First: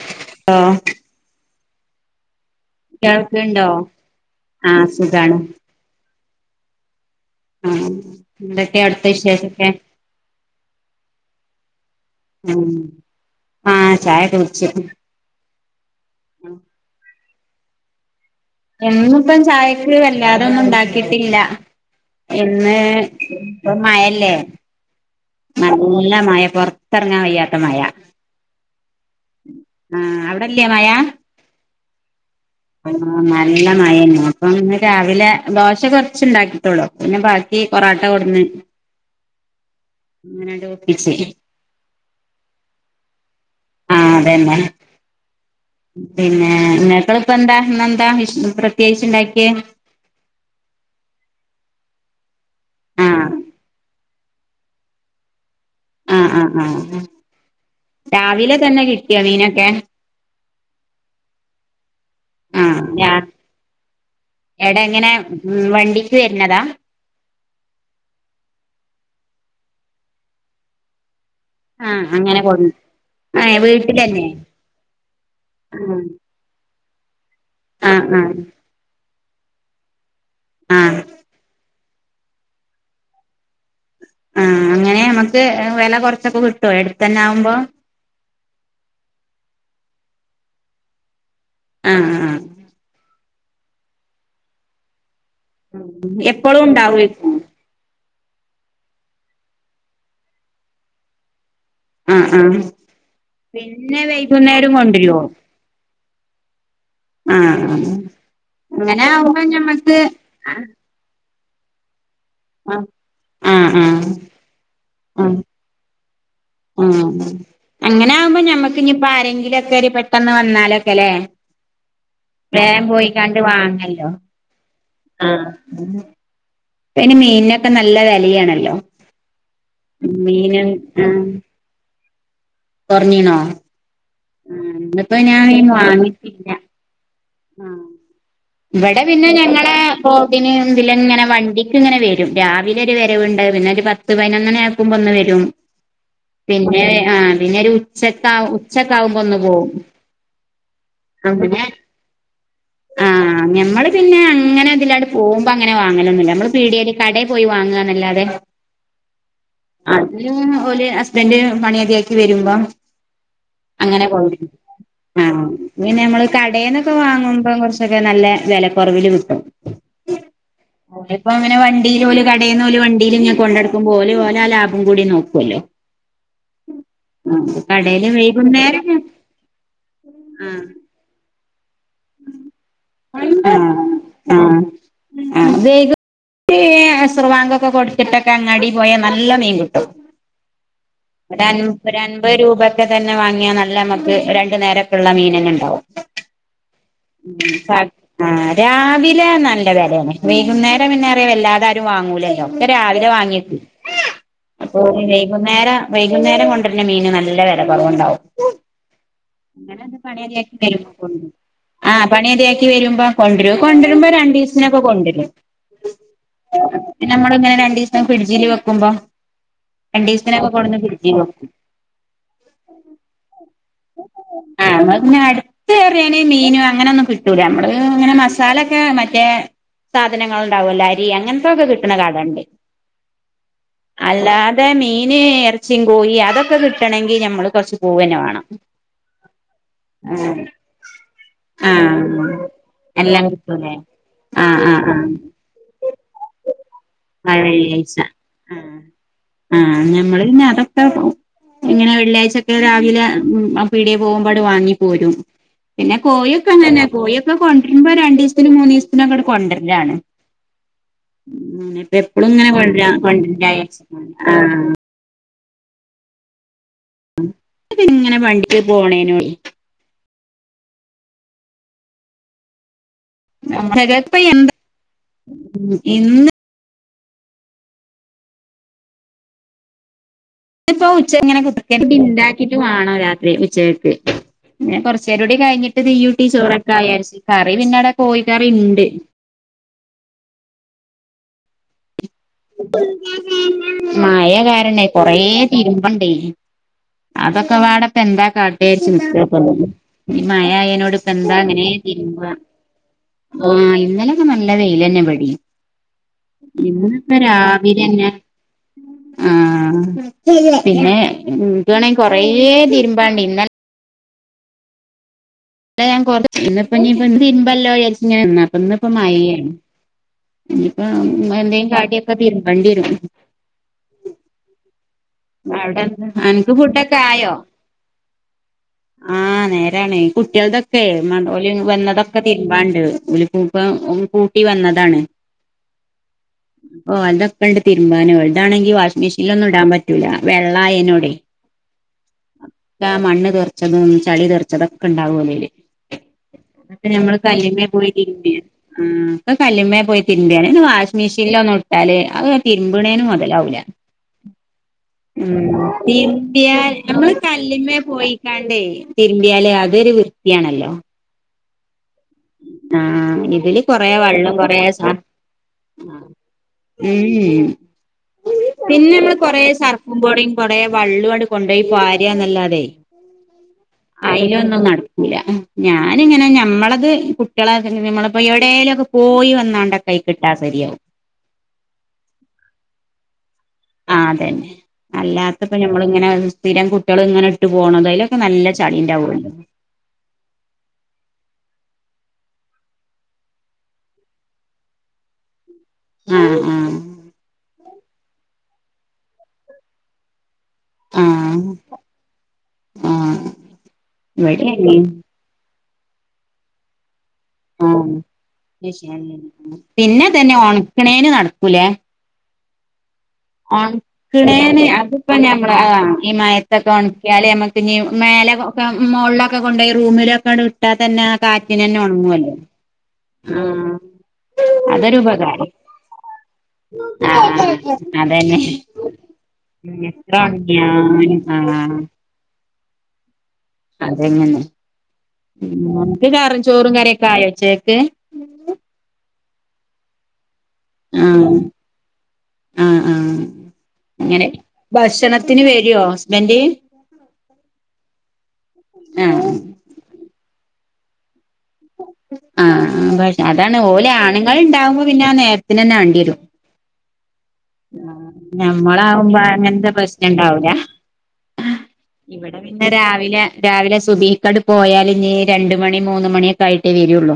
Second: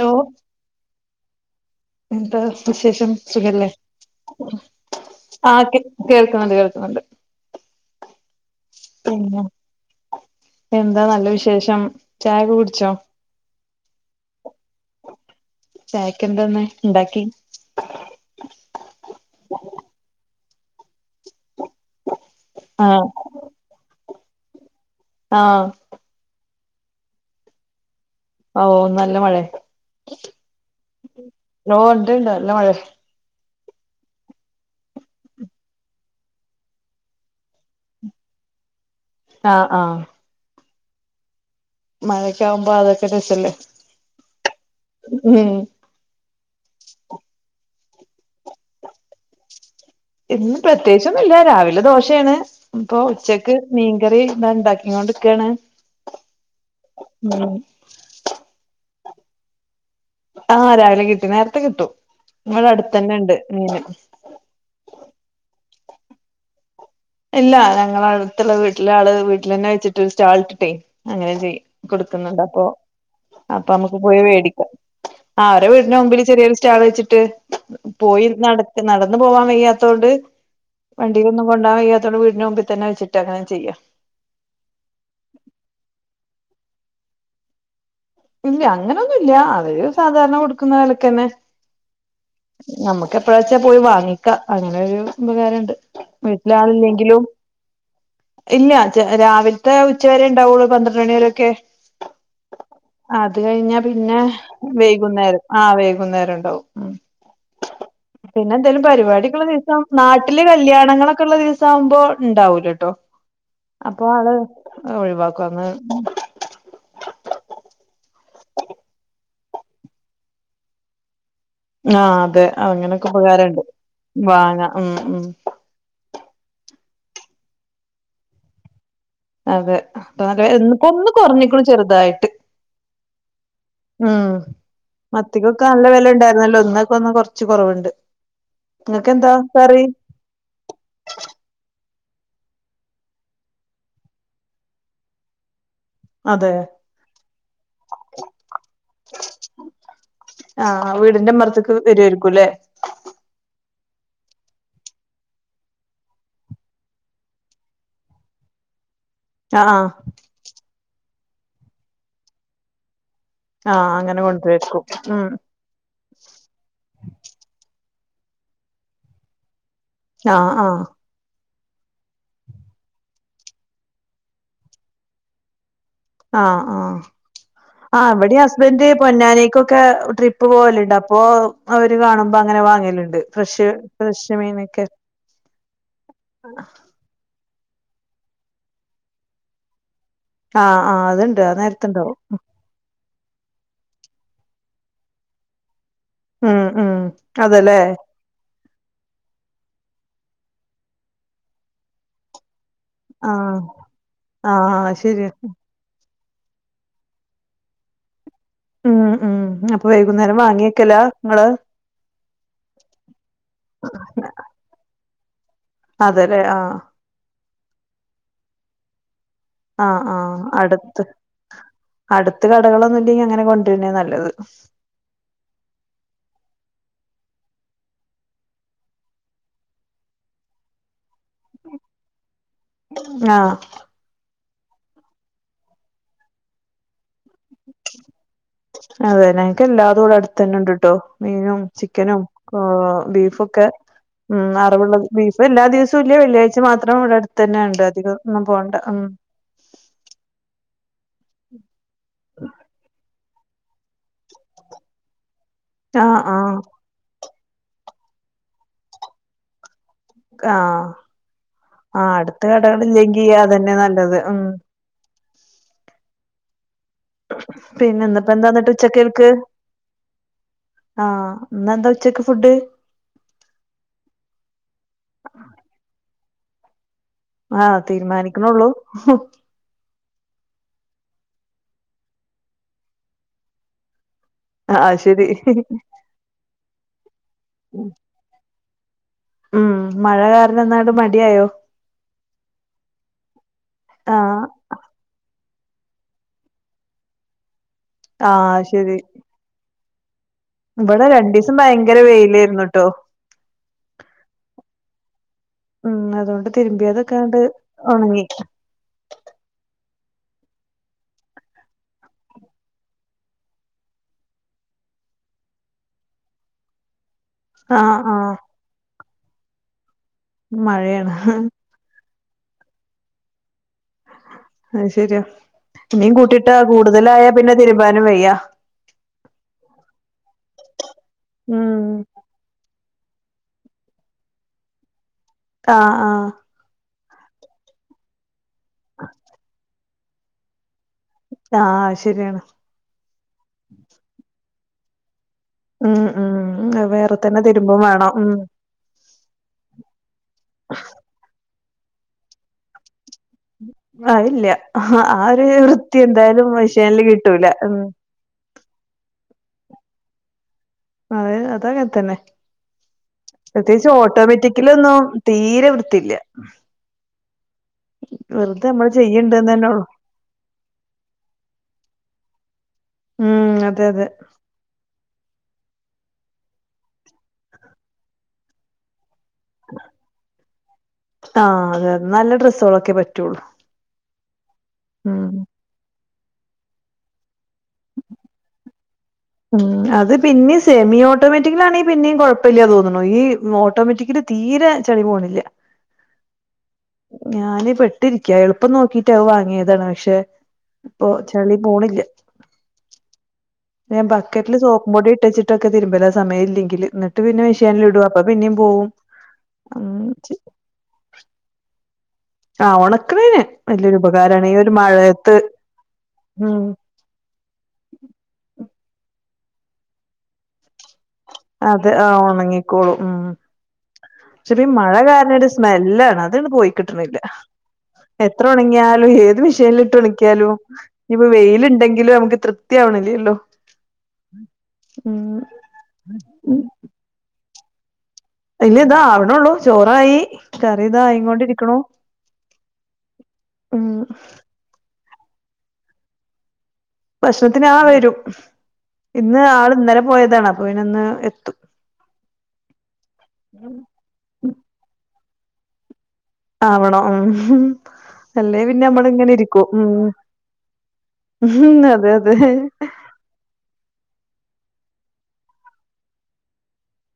Hello ആഹ് എന്താ വിശേഷം സുഖല്ലേ ആഹ് സുഖാണ് ആ ഒക്കെ കേൾക്ക്ണണ്ട് കേൾക്ക്ണണ്ട് ആഹ് എന്തൊക്കെ അടുത്ത വിശേഷൊക്കെ ശേഷം ഉം ആ ചായ കുടിച്ച് ചായക്ക് എന്താന്ന് ഇണ്ടാക്കി? ഞാനിപ്പം ചായക്ക് വല്ലാത ഒന്നും ഉണ്ടാക്കി ക്കിട്ടില്ല പിന്നെ ആഹ് ഇപ്പം മയല്ലേ ആഹ് നല്ല മഴ പൊറത്തറങ്ങാൻ വയ്യാത്ത മഴ ഓഹ് നല്ല മഴേ ആ അവിടെല്ലേ മയാ ഉണ്ടോണ്ട നല്ല മഴണ്ട് നല്ല മഴേനു അപ്പംന്ന് രാവിലെ ദോശ കുറച്ചുണ്ടാക്കിട്ടുള്ളു പിന്നെ ബാക്കി പൊറാട്ട കൊട്ന്ന് ആഹ് അങ്ങനാണ്ട് ഒപ്പിച്ചീനി മഴ ഒക്കെ ആകുമ്പോ അതൊക്കെ രസല്ലേ ആഹ് അതന്നെ ഉം [unintelligible] എന്താ എന്താ പ്രത്യേകിച്ച്ണ്ടാക്കിയേ ഇന്ന് പ്രത്യേകിച്ച് ഒന്നും ഇല്ല രാവിലെ ദോശയാണ് ഇപ്പൊ ആഹ് ഉച്ചക്ക് മീൻ കറി ഇതാ ഉണ്ടാക്കി കൊണ്ടിരിക്കാണ് ആഹ് ആഹ് ആഹ് രാവിലെ തന്നെ കിട്ടിയോ മീനൊക്കെ? ആഹ് രാവിലെ കിട്ടി നേരത്തെ കിട്ടും ഇവിടെ ആഹ് ഞാ അടുത്തന്നെ ഇണ്ട് മീന് എടെ എങ്ങനെ വണ്ടിക്ക് വരുന്നതാ ഇല്ല ഞങ്ങളെ അടുത്തുള്ള വീട്ടിലെ ആള് വീട്ടിൽ തന്നെ വെച്ചിട്ട് സ്റ്റാൾ ഇട്ടിട്ടേ അങ്ങനെ ആഹ് അങ്ങനെ കൊടുക്കുന്നുണ്ട് കൊ അപ്പൊ ഏഹ് അപ്പൊ നമ്മുക്ക് പോയി വീട്ടിലന്നെ മേടിക്കാം ആ അവടെ വീടിന ആഹ് മുമ്പില് ചെറിയൊരു സ്റ്റാൾ വെച്ചിട്ട് ആഹ് പോയി ആഹ് നട നടന്ന പോവാാൻ വയ്യാത്തോണ്ട് ആഹ് വണ്ടിന്നും കൊണ്ടോവാൻ വയ്യാ വീടിന് മുമ്പ തന്നെച്ചിട്ട്ങ്ങനെ ചെയ്യാം ആഹ് ട്ടോ എടുത്തന്നെ ആകുമ്പോ ഇല്ല അങ്ങനെയൊന്നുമല്ല അവോ സാധാരണ കൊടുക്കുന്ന വലക്ക് തന്നെ ആഹ് ആഹ് നമുക്ക് എപ്പോഴ വെച്ചാ പോയി വാങ്ങിക്ക അങ്ങനെരു ഉപകാരംണ്ട് വീട്ടില എപ്പളും ആളില്ലെങ്കിലും ഉണ്ടാവേക്കും ഇല്ല രാവിലത്തെ ഉച്ചവരെ ഉണ്ടാവുള്ളൂ പന്ത്ര മണിിവരൊക്കെ ആഹ് ആഹ് അത് കഴിഞ്ഞാ പിന്നെ വൈകുന്നേരം കൊണ്ടരോ വൈകുന്നേരം ആ വൈകുന്നേരം ഉണ്ട് ആ ഉ ആഹ് പിന്നെ എന്തായാലും അങ്ങനെ ആവുമ്പോ പരിപാടിക്കുള്ള ദിവസം ഞമ്മക്ക് നാട്ടിലെ കല്യാണങ്ങളൊക്കെ ഉള്ള ദിവസം സംഭവം ആഹ് ഇണ്ടാവൂലട്ടോ ആഹ് അപ്പൊ ആള് ആഹ് ഒഴിവാക്കും അങ്ങ് ആ അങ്ങനെ ആകുമ്പോ ഞമ്മക്ക് ഇനിപ്പോ ആരെങ്കിലും ഒക്കെ ഒരു പെട്ടെന്ന് വന്നാലൊക്കെ അല്ലേ ആ അതെ വേഗം അങ്ങനൊക്കെ പോയി കണ്ട് ഉപകാരണ്ട് വാങ്ങല്ലോ വാങ്ങാ ഉം ഉം ആഹ ഇനി മീനിനൊക്കെ നല്ല വിലയാണല്ലോ അതെ അക്ക ഒന്ന് കുറഞ്ഞിക്കണ ചെറുതായിട്ട് പറഞ്ഞീണോ ഉം മത്തിക്കൊക്കെ നല്ല വാങ്ങിട്ടില്ല വിലുണ്ടായിരുന്നല്ലോ ഒന്നൊക്കെ ഒന്ന് കൊറച്ച് ആഹ് കുറവുണ്ട് ഇവിടെ നിങ്ങക്ക് പിന്നെ എന്താ ഞങ്ങള കറി കോന് എതില ഇങ്ങനെ വണ്ടിക്ക് ഇങ്ങനെ വ രും രാവില ഒരു വരവുണ്ട് പിന്നെ ഒരു പത്ത് പതിനൊന്നണെ ആക്കുമ്പോ ഒന്ന് വരും അതെ പിന്നെ ആഹ പിന്നെരു ഉച്ചക്കാവ ഉച്ചക്കാവുമ്പോ ഒന്നു പോകവും ആഹ് വീടിന്റെ മറത്തക്ക് വരുമായിരിക്കുംല്ലേ ആഹ് ഞമ്മള് പിന്നെ അങ്ങനെ അതില്ലാടെ പോകുമ്പോ അങ്ങനെ വാങ്ങലൊന്ന നമ്മള് പീടിയല് കടയിൽ പോയി വാങ്ങുകന്നല്ലാതെ ഉ അതില് ഒരു ഹസ്ബൻഡ് മണിയതിയാക്കി വരുമ്പം ആ അങ്ങനെ കൊ കൊണ്ടുവരായിരിക്കും ആ ഉം പിന്നെ നമ്മള് കടയിൽന്നൊക്കെ വാങ്ങുമ്പോ കുറച്ച് ക്കെ നല്ല വിലക്കുറവിൽ കിട്ടും ആഹ് ആഹ ഇപ്പൊ അങ്ങനെ വണ്ടിൽല കടയിൽല വണ്ടിൽ ഇങ്ങെ കൊണ്ട നടടുക്ക്പോലെ പോലെ ആ ലാഭം കൂടി നോക്കല്ലോ ആഹ് ആഹ ആ കടേല് അവിടെ ഹസ്ബന്ഡ വൈകുന്നേരം പൊന്നാനേക്കൊക്കെ ട്രിപ്പ് ആഹ് പോവലുണ്ട് അപ്പൊ അവര് കാണുമ്പോ അങ്ങനെ വാങ്ങലുണ്ട് ഫ്രഷ് ആഹ് ഫ്രഷ് മീനൊക്കെ സർവാങ്കൊക്കെ കൊടുച്ചിട്ടൊക്കെ അങ്ങാടി പോയാ നല്ല മീൻ കിട്ടും ആഹ് ആഹ് അതുണ്ട് ഒരുപ ആ ഒരു നേരത്തുണ്ടാവും അൻപത് രൂപക്കെ തന്നെ വാങ്ങിയ നല്ല മ ക്ക് രണ്ടു നേര ഒക്കെ ഉുള്ള മീനങ്ങ ഉണ്ടാവും ഉം ഉം അതല്ലേ ആ് രാവിലെ നല്ല വിലയെ വൈകുന്നേരം പിന്നേ വല്ലാതരും വാങ്ങൂലല്ലോ ഒക്കെ രാവിലെ ആഹ് വാങ്ങിയട്ടു അപ്പൊ ആഹ് ശരിയാ വൈകുന്നേരം വൈകുന്നേരം കൊണ്ട തന്ന മീന് നല്ല വില കുറവുണ്ടാവും ഉം ഉം അങ്ങനെ അപ്പൊ അത് പണിയ വൈകുന്നേരം അധക്കി വാങ്ങിയക്കല നിലക്കണ്ട് നിങ്ങള് ആഹ പണി അതയാക്കി വരുമ്പോ കൊണ്ടുവരു കൊണ്ടുവരുമ്പോ രണ്ടു ദിവസനൊക്കെ കൊണ്ടുവരും അതെല്ലേ ആഹ് പിന്നെ നമ്മള ഇങ്ങനെ രണ്ട ദിവസം ഫ്രിഡ്ജില് വെക്കുമ്പോ ആഹ ആഹ രണ്ടീസത്തിനൊക്കെ കൊട്ന്ന് അടുത്ത് ഫ്രിഡ്ജില് വെക്കും. അടുത്ത് കടകളൊന്നും ഇല്ലങ്ക അങ്ങനെ കൊ ആ പിന്നെ അടുത്ത റിയനെ മീനും അങ്ങനെ ഒന്നും കിട്ടൂല നമ്മടെ ഇങ്ങനെ മസാലൊക്കെ മറ്റേ സാധനങ്ങൾ ഉണ്ടാവല്ല അങ്ങനത്തൊക്കെ കിട്ടുന്ന കാടണ്ട് ആഹ് അല്ലാ ഇടെ മീന് ഇറച്ചിയും കോഴ അതൊക്കെ കിട്ടണമെങ്കി നമ്മൾ കൊറച്ച് പൂവ തന്നെ വേണം അതെ ങ്ങക്ക് എല്ലാതും കൂടെ അടുത്ത് ആഹ് തന്നെണ്ട് കട്ടോ മീനും ആഹ് ചിക്കനും എല്ലാം ബീഫൊക്കെ കിട്ടൂലേ ഉം ആഹ് ആഹ് അറിവുള്ളത് ബീഫ് എല്ലാ ദിവസവും ഇല്ല വെള്ളിയാഴ്ച മാത്രം ഇവിടെ അടുത്ത് തന്നെ ഉണ്ട് വഴള്ളിയാഴ്ച. അധികം ഒന്നും ആ. പോണ്ട ഉം ആഹ ഞമ്മള്ഞ്ഞ അതൊ..? [unintelligible] ഇങ്ങനെ വെള്ളിയാഴ്ചൊക്കെ രാവിലെ. മ്. പീടിയെ പോവുമ്പോ വാങ്ങിപ്പോരും... പിന്നെ ആഹ് കോഴൊക്കെ ആഹ് അങ്ങനെ കോഴൊക്കെ കൊണ്ടുവരുമ്പോ രണ്ട ദിവസത്തിനുംൂന്നന്ന് ദിവസത്തിനും അക്കടെ കൊണ്ടരുകാണ് കഹ ആഹ എപ്പളും അടുത്ത ഇങ്ങനെ കൊണ്ടരാ കടേളിയില്ലെങ്കി കൊണ്ടരണ്ട അതന്നെ നല്ലത് ഉം.. ആഹ് ഇങ്ങനെ പിന്നെന്ന്പ്പെ. വണ്ടിക്ക് എന്താന്നട്ട് പോണേനോട് ഉച്ചക്കൽക്ക്.? ആഹ എന്ന എന്താ ഉച്ചക്ക് ഫുഡ്... പ്പ [unintelligible] എന്താ ഇന്ന് ആ, തീരുമാനിക്ണൊള്ളൂ... ഇപ്പോ. ഉച്ച. ഇങ്ങനെ. കുക്ക പിിണ്ടാക്കിട്ട് [unintelligible] വണോ രാത്രി. ഉച്ചകക്ക്... പിന്ന. ആഹ് ശരി കൊറചേരൂടി. കഴിഞ്ഞിട്ട് തീ യൂട്ടീ ചോറക്കെ. വിയാരിച് കറി പിന്നെടെ കോഴിക്കറിണ്ട്.... ഉം, മഴ കാരണം ഇന്നാണ്ട് മടിയോ.? മയ ആഹ് കാരണേ കൊറേ തിരുമ്പണ്ടേ അതൊക്കെവാടേ. പന്താ ആഹ് കാട്ടെച്ചി ശരി ഈ മയ അയനോട് ഇവിടെ ഇപ്പ എന്താ രണ്ടീസം എങ്ങനെ ഭയങ്കര തിരുമ്ബ വെയിലായിരുന്നുട്ടോ ആഹ് ഇന്നലിം നല്ല വെയിലെന്നെ ഇബടിം ഉം അതുകൊണ്ട് ഇന്ന് പ്പേ തിരുമ്പിയതൊക്കാണ്ട് രാവിലെന്നെ ഒണങ്ങി ആഹ് പിന്നെ ത്ണെങ്കിൽ കൊറേ തിരുമ്പാണ്ടി ഇന്നലെ അല്ല ഞാൻ ഇന്ന് ആഹ് വിചരിച്ച ആഹ് ഇന്നിപ്പം മയയാണ് ഇനിപ്പോ മഴയാണ് എന്തേും കാട്ടിയൊക്കെ തിര് ബണ്ടിരും അഹ് ശരിയാ ഇനിയും അനക്ക് കൂട്ടിട്ടാ ഫുഡൊക്കെ കൂടുതലായാ ആയോ പിന്നെ തിരുമ്പാനും വയ്യാ ആഹ് നേരാണ് കുട്ടിൾതൊ ക്കെലി ഉം വന്നതൊക്കെ തിരുമ്പണ്ട് ഉലൂപ്പം കൂട്ടി വന്നതാണ് ആഹ് ആഹ് ഓ അതൊ ക്കെണ്ട് തിരുമ്പാനു വാഷിംഗ് മിഷീലൊന്നും ഇടാൻ പറ്റൂലാ വെള്ളാആയെനു ആഹ് ശരിയാണ് മണ്ണ് തറിച്ചതും ചളി തെറിച്ചതൊക്കെ ഉണ്ടാവും ഓലേയിൽ അ ആ ക്കെ ഞമ്മള് കല്ലിമ്മേ പോയി തിരിമ്പി ആ ഇപ്പൊ കല്ലിമ്മേ പോയി തിരുമ്പിയാലേ വാഷി മിഷീനിലോ അല് അഹ് തിരുമ്പണേനും അതെ ആഹ് ഇല്ല്യ മ്മ് തിരുമ്പിയാൽ മെഷീനിൽ നമ്മൾ കിട്ടൂല ഉം കല്ലിമ്മേ പോയിക്കാണ്ടേ തിരുമ്പി യാല് അത് ഒരു വൃത്തിയാണല്ലോ അഹ് അതങ്ങ തന്നെ ആ ഇതില് പ്രത്യേകിച്ച് കൊറേ വെള്ളം കൊറേ ഓട്ടോമിറ്റികിലൊന്നും തീരെ വൃത്തിയില്ല മ്മ് വെറുതെ പിന്നെ നമ്മൾ കൊറെ ചെയ്യണ്ട്ന്ന് തന്നെ ഉള്ളു സർപ്പും പോടിയും കൊറ വള്ളും കൊണ്ടുപോയി പാര്യാന്നല്ലാതെ ഉം അതെ അതെ ല്ല ഞാനിങ്ങനെ ഞമ്മളത് കുട്ടികളെ നമ്മളപ്പോ എവിടേ ലുക്കെ പോയി വന്നാണ്ട് ഒക്കെ അധികിടാ ശരിയാവും ആഹ് അതെ അതെ നല്ല ഡ്രസ്സുകളൊക്കെ പറ്റുള്ളൂ ആ അതന്നെ ഉം അല്ലാത്തപ്പോ നമ്മളി ങ്ങനെ മ് സ്ഥിരം കുട്ടിള് ഇങ്ങനെ ഇട്ട് പോണത് അതിലൊക്ക നല്ല ചളി ഉണ്ടാവു. ഉം അത് പിന്നിം സെമി ഓട്ടോമെ റ്റിക്കലാണി പിന്നിം കൊഴപ്പമില്ല്യ തോന്നുകയും ഈ ഓട്ടോമാറ്റിക്കല് തീരെ ചളി പോണില്ല്യ ആ ആ ഞാൻ പെട്ടു ട്ടിരിക്യ എളുപ്പം നോക്കിട്ട് അത് വാങ്ങിയതാണ് പക്ഷേ ആ ഇപ്പൊ ചളി പോണില്ല്യ ആ ലെ ഇവിടെ ബക്കറ്റിൽ അങ്ങനെയാ സോപ്പും പൊടി ഇട്ടച്ചിട്ടൊക്കെ തിരുമ്പോല സമയമല്ലെങ്കിൽ ഇന്നിട്ട് ഇട്ട് പിന്നെ ആ മിഷേൻൽ ഇടും അപ്പൊ പിന്നും പോവും പിന്നെ തന്നെ ഒണക്കണേന് നടക്കൂലേ ആഹ് ഒണ ഒണക്കണേന് അതിപ്പ മഴയത്ത് ഞമ്മള ആ ഈ ഉം മയത്തൊക്കെ ഉണക്കിയാല് നമ്മക്ക് ഇനി മേലെ മുകളളിലൊക്കെ കൊണ്ടയി റൂമിലൊക്കെ അങ്ങ് ഇട്ടാതന്നെ ആ കാറ്റിനന്നെ അതെ ആ ഉണങ്ങുവല്ലോ ഒണങ്ങിക്കോളും ഉം ആഹ് പക്ഷെ ഈ മഴ കാരണ ഒരു ഉപകാരം സ്മെല്ലാണ് അതാണ് പോയി കിട്ടണില്ല ആഹ് അതന്നെ എത്ര ഉണങ്ങിയാലും ഏത് മിഷയത്തിലിട്ട് എത്ര ഉണിക്കിയാലും ഉണങ്ങിയാലും ഇപ്പ വെയിലുണ്ടെങ്കിലും നമ്മുക്ക് തൃപ്തിയാവണില്ലേല്ലോ അതെങ്ങനെ നനക്ക് കറിയും ചോറു ഒക്കെ ആയോച്ചേക്ക് ഇല്ല ഇതാ ആവിണള്ളൂ ചോറായി കറി ആഹ് ഇതായിക്കൊണ്ടിരിക്കണു ആഹ് ആഹ് ഉം അങ്ങനെ ഭക്ഷണ ത്തിന് വേരുയോ ഹസ്ബൻ്റ് ഭക്ഷണത്തിന് ആ വരും ആഹ് ഇന്ന് ആള് ഇന്നലെ പോയതാണ് അപ്പൊ ഇന്ന് എത്തു ആ പ അതാണ് ഓലെ ആണുങ്ങൾ ഉണ്ടാവുമ്പോ പിന്നെ ആ നേരത്തിന് തന്നെ വണ്ടി വരും ആണോ ഉം ആ അല്ലേ പിന്നെ നമ്മള് ഞമ്മളാവുമ്പോ ഇങ്ങനെ ഇരിക്കും അങ്ങനന്ത ഉം പ്രശ്നം ഉണ്ടാവൂല ഉം അതെ അതെ ഇവിടെ പിന്നെ രാവിലെ രാവിലെ സുബഹി എിക്കാട് പോയാലും ഇീ രണ്ട മണി മൂന്ന് മണിയൊക്കെ ആയിട്ടേ വരുുള്ളൂ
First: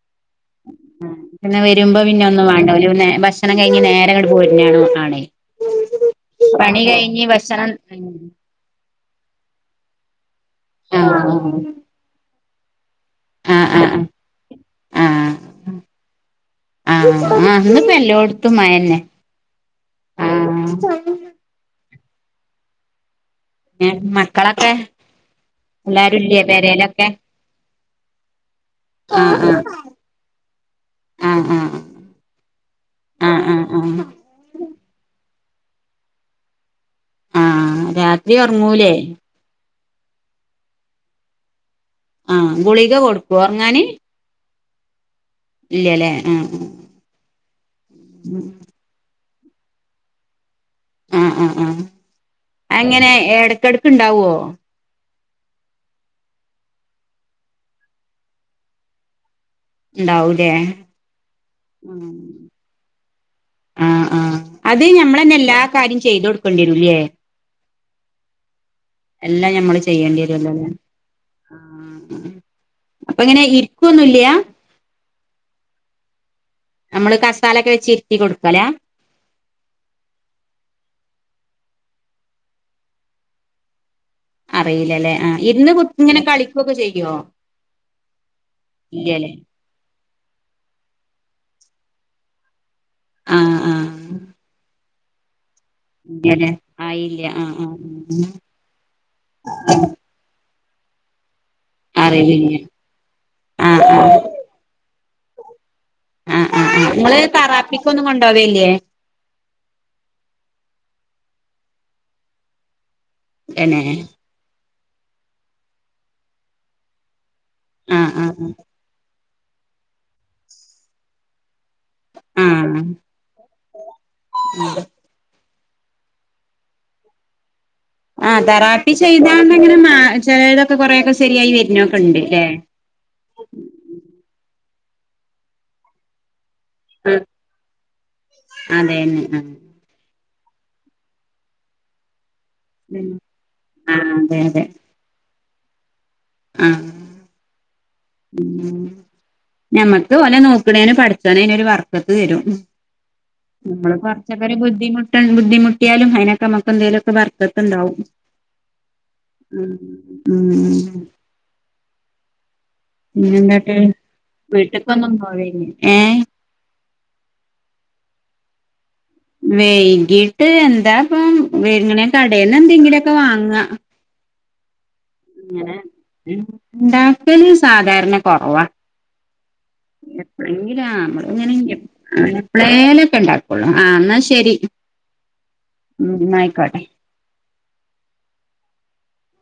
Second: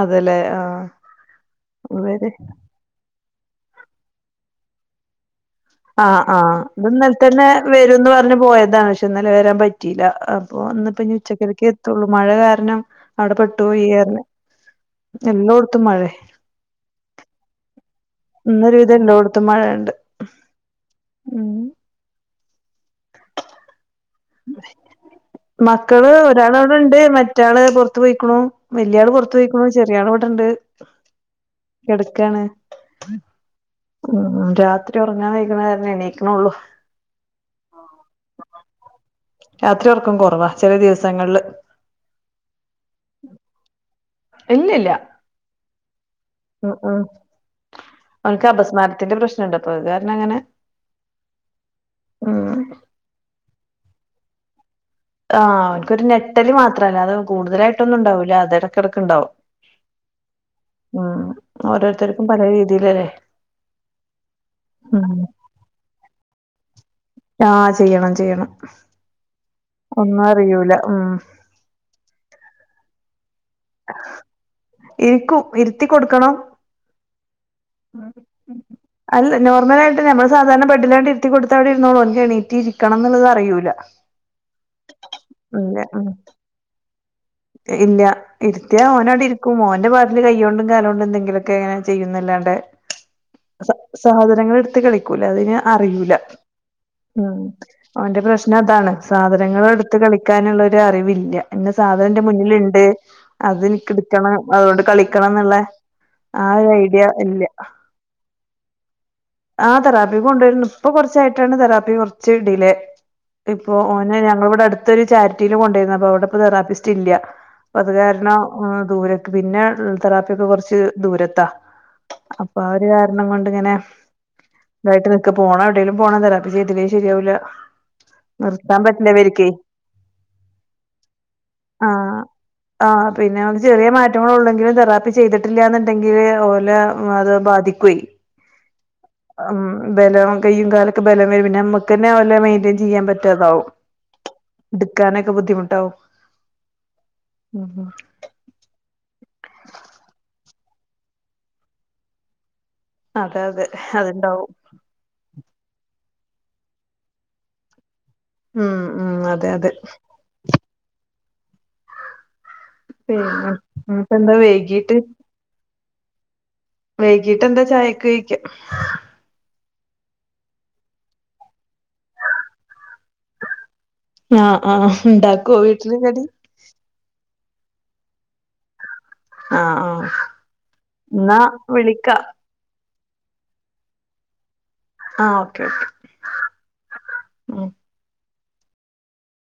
അതെല്ലേ ആഹ് ആ പിെ വരുമ്പോ പിന്നെ ഇവര് ഒന്നും വേണ്ട കക്ഷണം കഴിഞ്ഞഞ് നേരങ്ങട്ട പോയിട്ട ആണോ ആണെ ആഹ് ആഹ് അത് ഇന്നലെ തന്നെ ഭക്ഷണം വരുംന്ന് പറഞ്ഞഞ് പോയതാണ് പക്ഷെ ഇന്നലെ വരാൻ പറ്റിയില്ല ആ ഇപ്പൊ വന്നിപ്പ ഇനി ആഹ് ഉച്ചക്കരക്ക് എത്തുള്ളൂ മഴ കാരണം അവിടെ പെട്ടു ആഹ് ആഹ് ഈറി എല്ലായിടത്തും മഴ ആ ആ് അ എല്ലടത്തും ഇന്നൊരുവിധം മന്നെ എല്ലോടത്തും മഴയുണ്ട് ആ [unintelligible] ഉം മക്കളൊക്കെ മക്കള് എല്ലാരും ഇല്ലേ ഒരാൾ അവിടെണ്ട് പെരേലൊക്കെ മറ്റാള് പുറത്തു പോോയിക്കണു വലിയ ആള് പുറത്തു ആഹ് പോോയിക്കണു ചെറിയ ആള അവിടെ ണ്ട് കടക്കാണ് ആഹ ആഹ ഉ രാത്രി ഉറങ്ങാൻ വഴക്കണ കാരണ എണീക്കണള്ളൂ ആ രാത്രി ഉറങ്ങൂലേ രാത്രി വർക്കും കുറവാ ചില ദിവസങ്ങളില് ആ ഗുളിക കൊടുക്കൂ ഉറങ്ങാന് ഇല്ലല്ല ആഹ് ഉ ഉ അവനക്ക് അപസ്മാരത്തിന്റെ പ്രശ്നം കാരണം അങ്ങനെ ആഹ ആഹ് ആഹ ഉം അങ്ങനെ എടക്കിടക്ക്ുണ്ടാവുവോ ആഹ് അവനക്ക്ൊരു നെട്ടല് മാത്രല്ല അത് കൂടുതലായിട്ടൊ ഒന്നും ഉണ്ടാവൂില്ല അതിടക്കിടക്ക് ഉണ്ടാവും ഉണ്ടാവടെേ ഉം ഓരോരുത്തർക്കും പല രീതിയിലല്ലേ ആഹ ആഹ് അത് ഉം ഞമ്മൾന്നെ എല്ലാ കാര്യം ചെയ്ത് കൊടുക്കേണ്ടിരൂല്ലേ ആ ചെയ്യണം ചെയ്യണം എല്ലാം നഞമ്മള് ചെയ്യേണ്ടി ഒന്നും വരുല്ലോല്ലേ അറിയൂല ഉം ആ അപ്പൊ എങ്ങനെ ഇരിക്കുവൊന്നുംല്ലയാ കൊടുക്കണംോ ഇരുത്തി കൊടുക്കലാ അല്ല നോർമലായിട്ട് നമ്മള് സാധാരണ ബഡിലാണ്ട് ഇത്തി കൊടു ഇവി ഇുന്നോളൂ ഒൻ എണീറ്റി ഇരിക്കണം എന്നുള്ളത് അറിൂല്ല അറിയില്ലല്ലേ ആ് ഇരുന്ന് കു ഇങ്ങനെ കളിക്കൊക്കെ ചെയ്യോ രുത്തിയ ഓനോട് ഇല്ലല്ലേ ഇരിക്കും ഓൻന്റെ പാട്ടില് കയ്യ കൊണ്ടും കാലം കൊണ്ടും എെങ്കിലുമൊക്കെ അങ്ങനെ ചെയ്യുന്നല്ലാണ്ട് ആഹ് സ ആഹ് സഹോദരങ്ങൾ എടുത്ത കളിക്കൂല അതിന് അറിയിൂല ഇല്ലല്ലേ ആഹ് ഇല്ല ഉം ആഹ് ആഹ് അവന്റെ പ്രശ്നം അതാണ് സാധനങ്ങളൾ എടുത്ത് കളിക്കാനുള്ള അറിവില്ലന്ന സാധനന്റെ അറിവില്ല മുന്നിലുണ്ട് അത് ആഹ് എനിക്ക് ആഹ് എടുക്കണം അത കളിക്കണംന്നുള്ളെ ആഹ് ആ ആ് നിങ്ങള് താറാപ്പിക്ക ഒന്നും കൊണ്ടോവേല്ലേ ആ തെറാപ്പി കൊണ്ടുവരരുന്നു ഇപ്പൊ കൊറച്ചായിട്ടാണ് തെറാപ്പി കുറച്ച് ഇടിലേ ഇപ്പൊ തന്നെ ഓനെ ഞങ്ങള ഇവിടെ അടുത്തൊരു ചാരിറ്റിയിൽ കൊണ്ടരുന്ന അപ്പൊ അവിടെ ഇപ്പ തെറാപ്പിസ്റ്റ് ഇല്ല അപ്പ അത് ആഹ് കാരണം ആഹ് ദൂര പിന്നെ തെറാപ്പിയ ഒക്കെ കുറച്ച് ദൂരത്താ അപ്പൊ ആ ആഹ് ഒരു കാരണം കൊണ്ട് ഇങ്ങനെ ഇതായിട്ട് ന പോണം എവിടെങ്കിലും പോണം തറാപ്പി ചെയ്തില്ലങ്കിൽ ശരിയാവൂല്ല ആ തറാപ്പി ചെയ്താെങ്ങനെ ചിലരത് തൊക്കെ കൊറെൊക്കെ ശരിയായി വരുന്നൊക്കെ ആഹ് ഉണ്ട്ല്ലേ ആഹ് പിന്നെ നമുക്ക് ചെറിയ മാറ്റങ്ങൾ ഉള്ള തെറാപ്പി ചെയ്തിട്ടില്ലന്നുണ്ടെങ്കില് ഓലെ ആ അത് ബാധിക്കുവേ അതന്നെ ഉം ബലം കയ്യും കാലൊക്കെ ബലം വരും പിന്നെ നമ്മക്ക് തന്നെ വല്ല മെയ്ൻ്റെയ്ൻ ചെയ്യാൻ പറ്റാതാകും ആഹ് ആഹ് അതെ അതെ എടുക്കാനെ ക്കെ ബുദ്ധിമുട്ടാവും ആഹ് ഉം ഞമ്മക്ക് ഓനെ നോക്കണതിന് പടച്ചോൻ ഐന് ഒരു ബർക്കത്ത് തരും അതെ അതെ നമ്മള് അതുണ്ടാവും കൊറച്ചുപേര ബുദ്ധിമുട്ട ബുദ്ധിമുട്ട മുട്ടിയാലും അതിനൊക്കെ നമുക്ക് എന്തേലും ബർക്കത്ത് ഉണ്ടാവും ഉം ഉം അതെ അതെ ഉം ഉം ഉം പിന്നെ എന്തൊക്കെ ഇന്നിപ്പ എന്താ വൈകീട്ട് വീട്ട്ക്കൊന്നും പോവേല്ലെ ഏഹ് വൈകീട്ട് എന്താ ചായക്ക് കഴിക്കാ വൈകീട്ട് എന്താപ്പം [unintelligible] കടേന്ന് എന്തെങ്കിലും ഒക്കെ വാങ്ങാ ആഹ് ആഹ് ഉണ്ടാക്കോ വീട്ടില് കടി ക്കല് സാധാരണ കൊറവാ ആഹ് ആഹ് എപ്പളെങ്കില് ആ എന്നാ നമ്മള്ങ്ങനെ എപ്പ് ആ വിളിക്കാം എപ്പളേലൊ ക്കെണ്ടാക്കോള്ളു ആ എന്നാ ശരി ആ ഓക്കെ ഓക്കെ ഉം ആയിക്കോട്ടെ ഉം